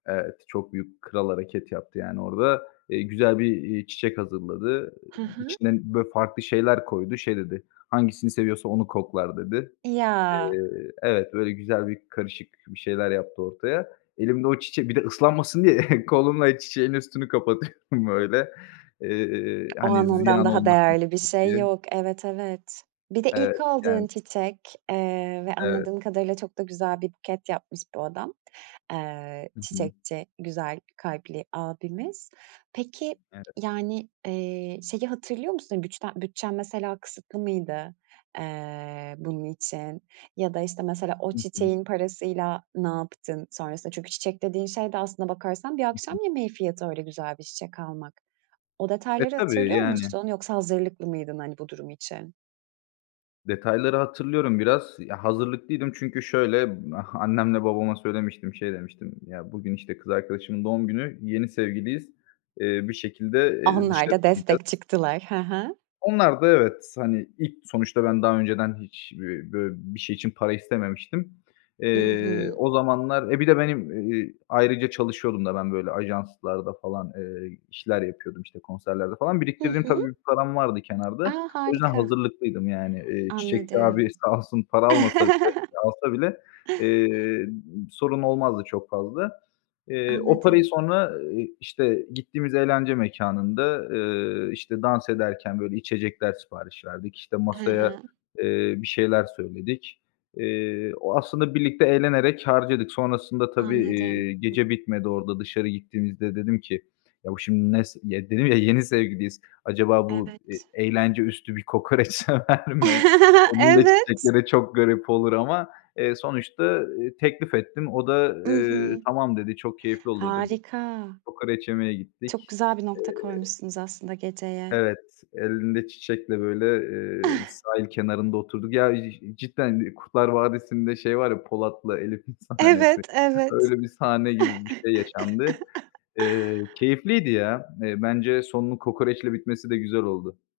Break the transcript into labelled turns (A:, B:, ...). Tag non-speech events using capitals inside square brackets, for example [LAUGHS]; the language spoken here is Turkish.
A: Evet, çok büyük, kral hareket yaptı, yani, orada. Eee, güzel bir, eee, çiçek hazırladı,
B: Hı
A: eee,
B: hı.
A: içine, böyle, farklı şeyler koydu. Şey dedi, "Hangisini seviyorsa onu koklar." dedi.
B: Ya!
A: Eee Evet, böyle güzel bir karışık bir şeyler yaptı ortaya. Elimde o çiçek bir de ıslanmasın diye [CHUCKLES] kolumla çiçeğin üstünü kapatıyorum [CHUCKLES] böyle, eee,
B: O
A: hani,
B: an, ondan
A: ziyan
B: daha
A: olmasın
B: değerli bir
A: çiçek
B: şey
A: diye.
B: yok. Evet, evet. Bir de
A: Evet.
B: ilk aldığın
A: Yani
B: çiçek, eee, ve
A: Evet.
B: anladığım kadarıyla çok da güzel bir buket yapmış bu adam. Eee,
A: Hı hı.
B: çiçekçi güzel kalpli abimiz. Peki,
A: Evet.
B: yani, eee, şeyi hatırlıyor musun? Güçten bütçen mesela kısıtlı mıydı, eee, bunun için, ya da, işte, mesela o
A: Hı hı.
B: çiçeğin parasıyla ne yaptın sonrasında? Çünkü çiçek dediğin şey de aslına bakarsan bir
A: Hı
B: akşam
A: hı.
B: yemeği fiyatı, öyle güzel bir çiçek almak. O
A: E,
B: detayları
A: tabii,
B: hatırlıyor
A: yani.
B: musun yoksa hazırlıklı mıydın, hani, bu durum için?
A: Detayları hatırlıyorum biraz. Ya, hazırlıklıydım çünkü şöyle, ah annemle babama söylemiştim, şey demiştim: Ya, bugün, işte, kız arkadaşımın doğum günü, yeni sevgiliyiz, eee, bir şekilde, eee,
B: Onlar
A: dışarı
B: da destek
A: çıkacağız.
B: çıktılar. Hı hı.
A: Onlar da evet, hani, ilk sonuçta ben daha önceden hiç b bö bir şey için para istememiştim.
B: I
A: Eee,
B: hı.
A: o zamanlar e, bir de benim, eee, ayrıca çalışıyordum da ben, böyle, ajanslarda falan, eee, işler yapıyordum, işte konserlerde falan.
B: Hı
A: Biriktirdiğim
B: hı.
A: tabii, bir param vardı kenarda.
B: A!
A: O yüzden
B: Harika.
A: hazırlıklıydım yani. Eee, çiçekçi abi
B: Anladım.
A: sağ olsun para almasa bile
B: [LAUGHS]
A: eee, alsa bile, eee, sorun olmazdı çok fazla. Eee, o parayı
B: Anladım.
A: sonra, ııı, işte, gittiğimiz eğlence mekânında, ııı, işte, dans ederken, böyle, içecekler sipariş verdik, işte,
B: Hı
A: masaya,
B: hı.
A: eee, bir şeyler söyledik. Eee, o aslında birlikte eğlenerek harcadık. Sonrasında tabii, eee,
B: Anladım.
A: gece bitmedi orada, dışarı gittiğimizde dedim ki: "Ya, bu şimdi ne s" ya, dedim ya yeni sevgiliyiz. "Acaba bu, eee,
B: Evet.
A: eğlence üstü bir kokoreç sever mi?"
B: [LAUGHS]
A: Elinde
B: Evet!
A: çiçekle de çok garip olur ama, eee, sonuçta, ııı, teklif ettim. O da,
B: I
A: eee,
B: hı.
A: "Tamam", dedi, "Çok keyifli olur." dedi.
B: Harika.
A: Kokoreç yemeye
B: Çok
A: gittik.
B: güzel bir nokta
A: Eee
B: koymuşsunuz aslında geceye.
A: Evet, elinde çiçekle, böyle, eee, bir
B: [CHUCKLES]
A: sahil kenarında oturduk. Ya, ci cidden Kurtlar Vadisi'nde şey var ya, Polat'la Elif'in sahnesi.
B: Evet, evet.
A: Öyle bir sahne gibi bir şey yaşandı.
B: [CHUCKLES]
A: Eee, keyifliydi ya. Eee, bence sonunun kokoreçle bitmesi de güzel oldu.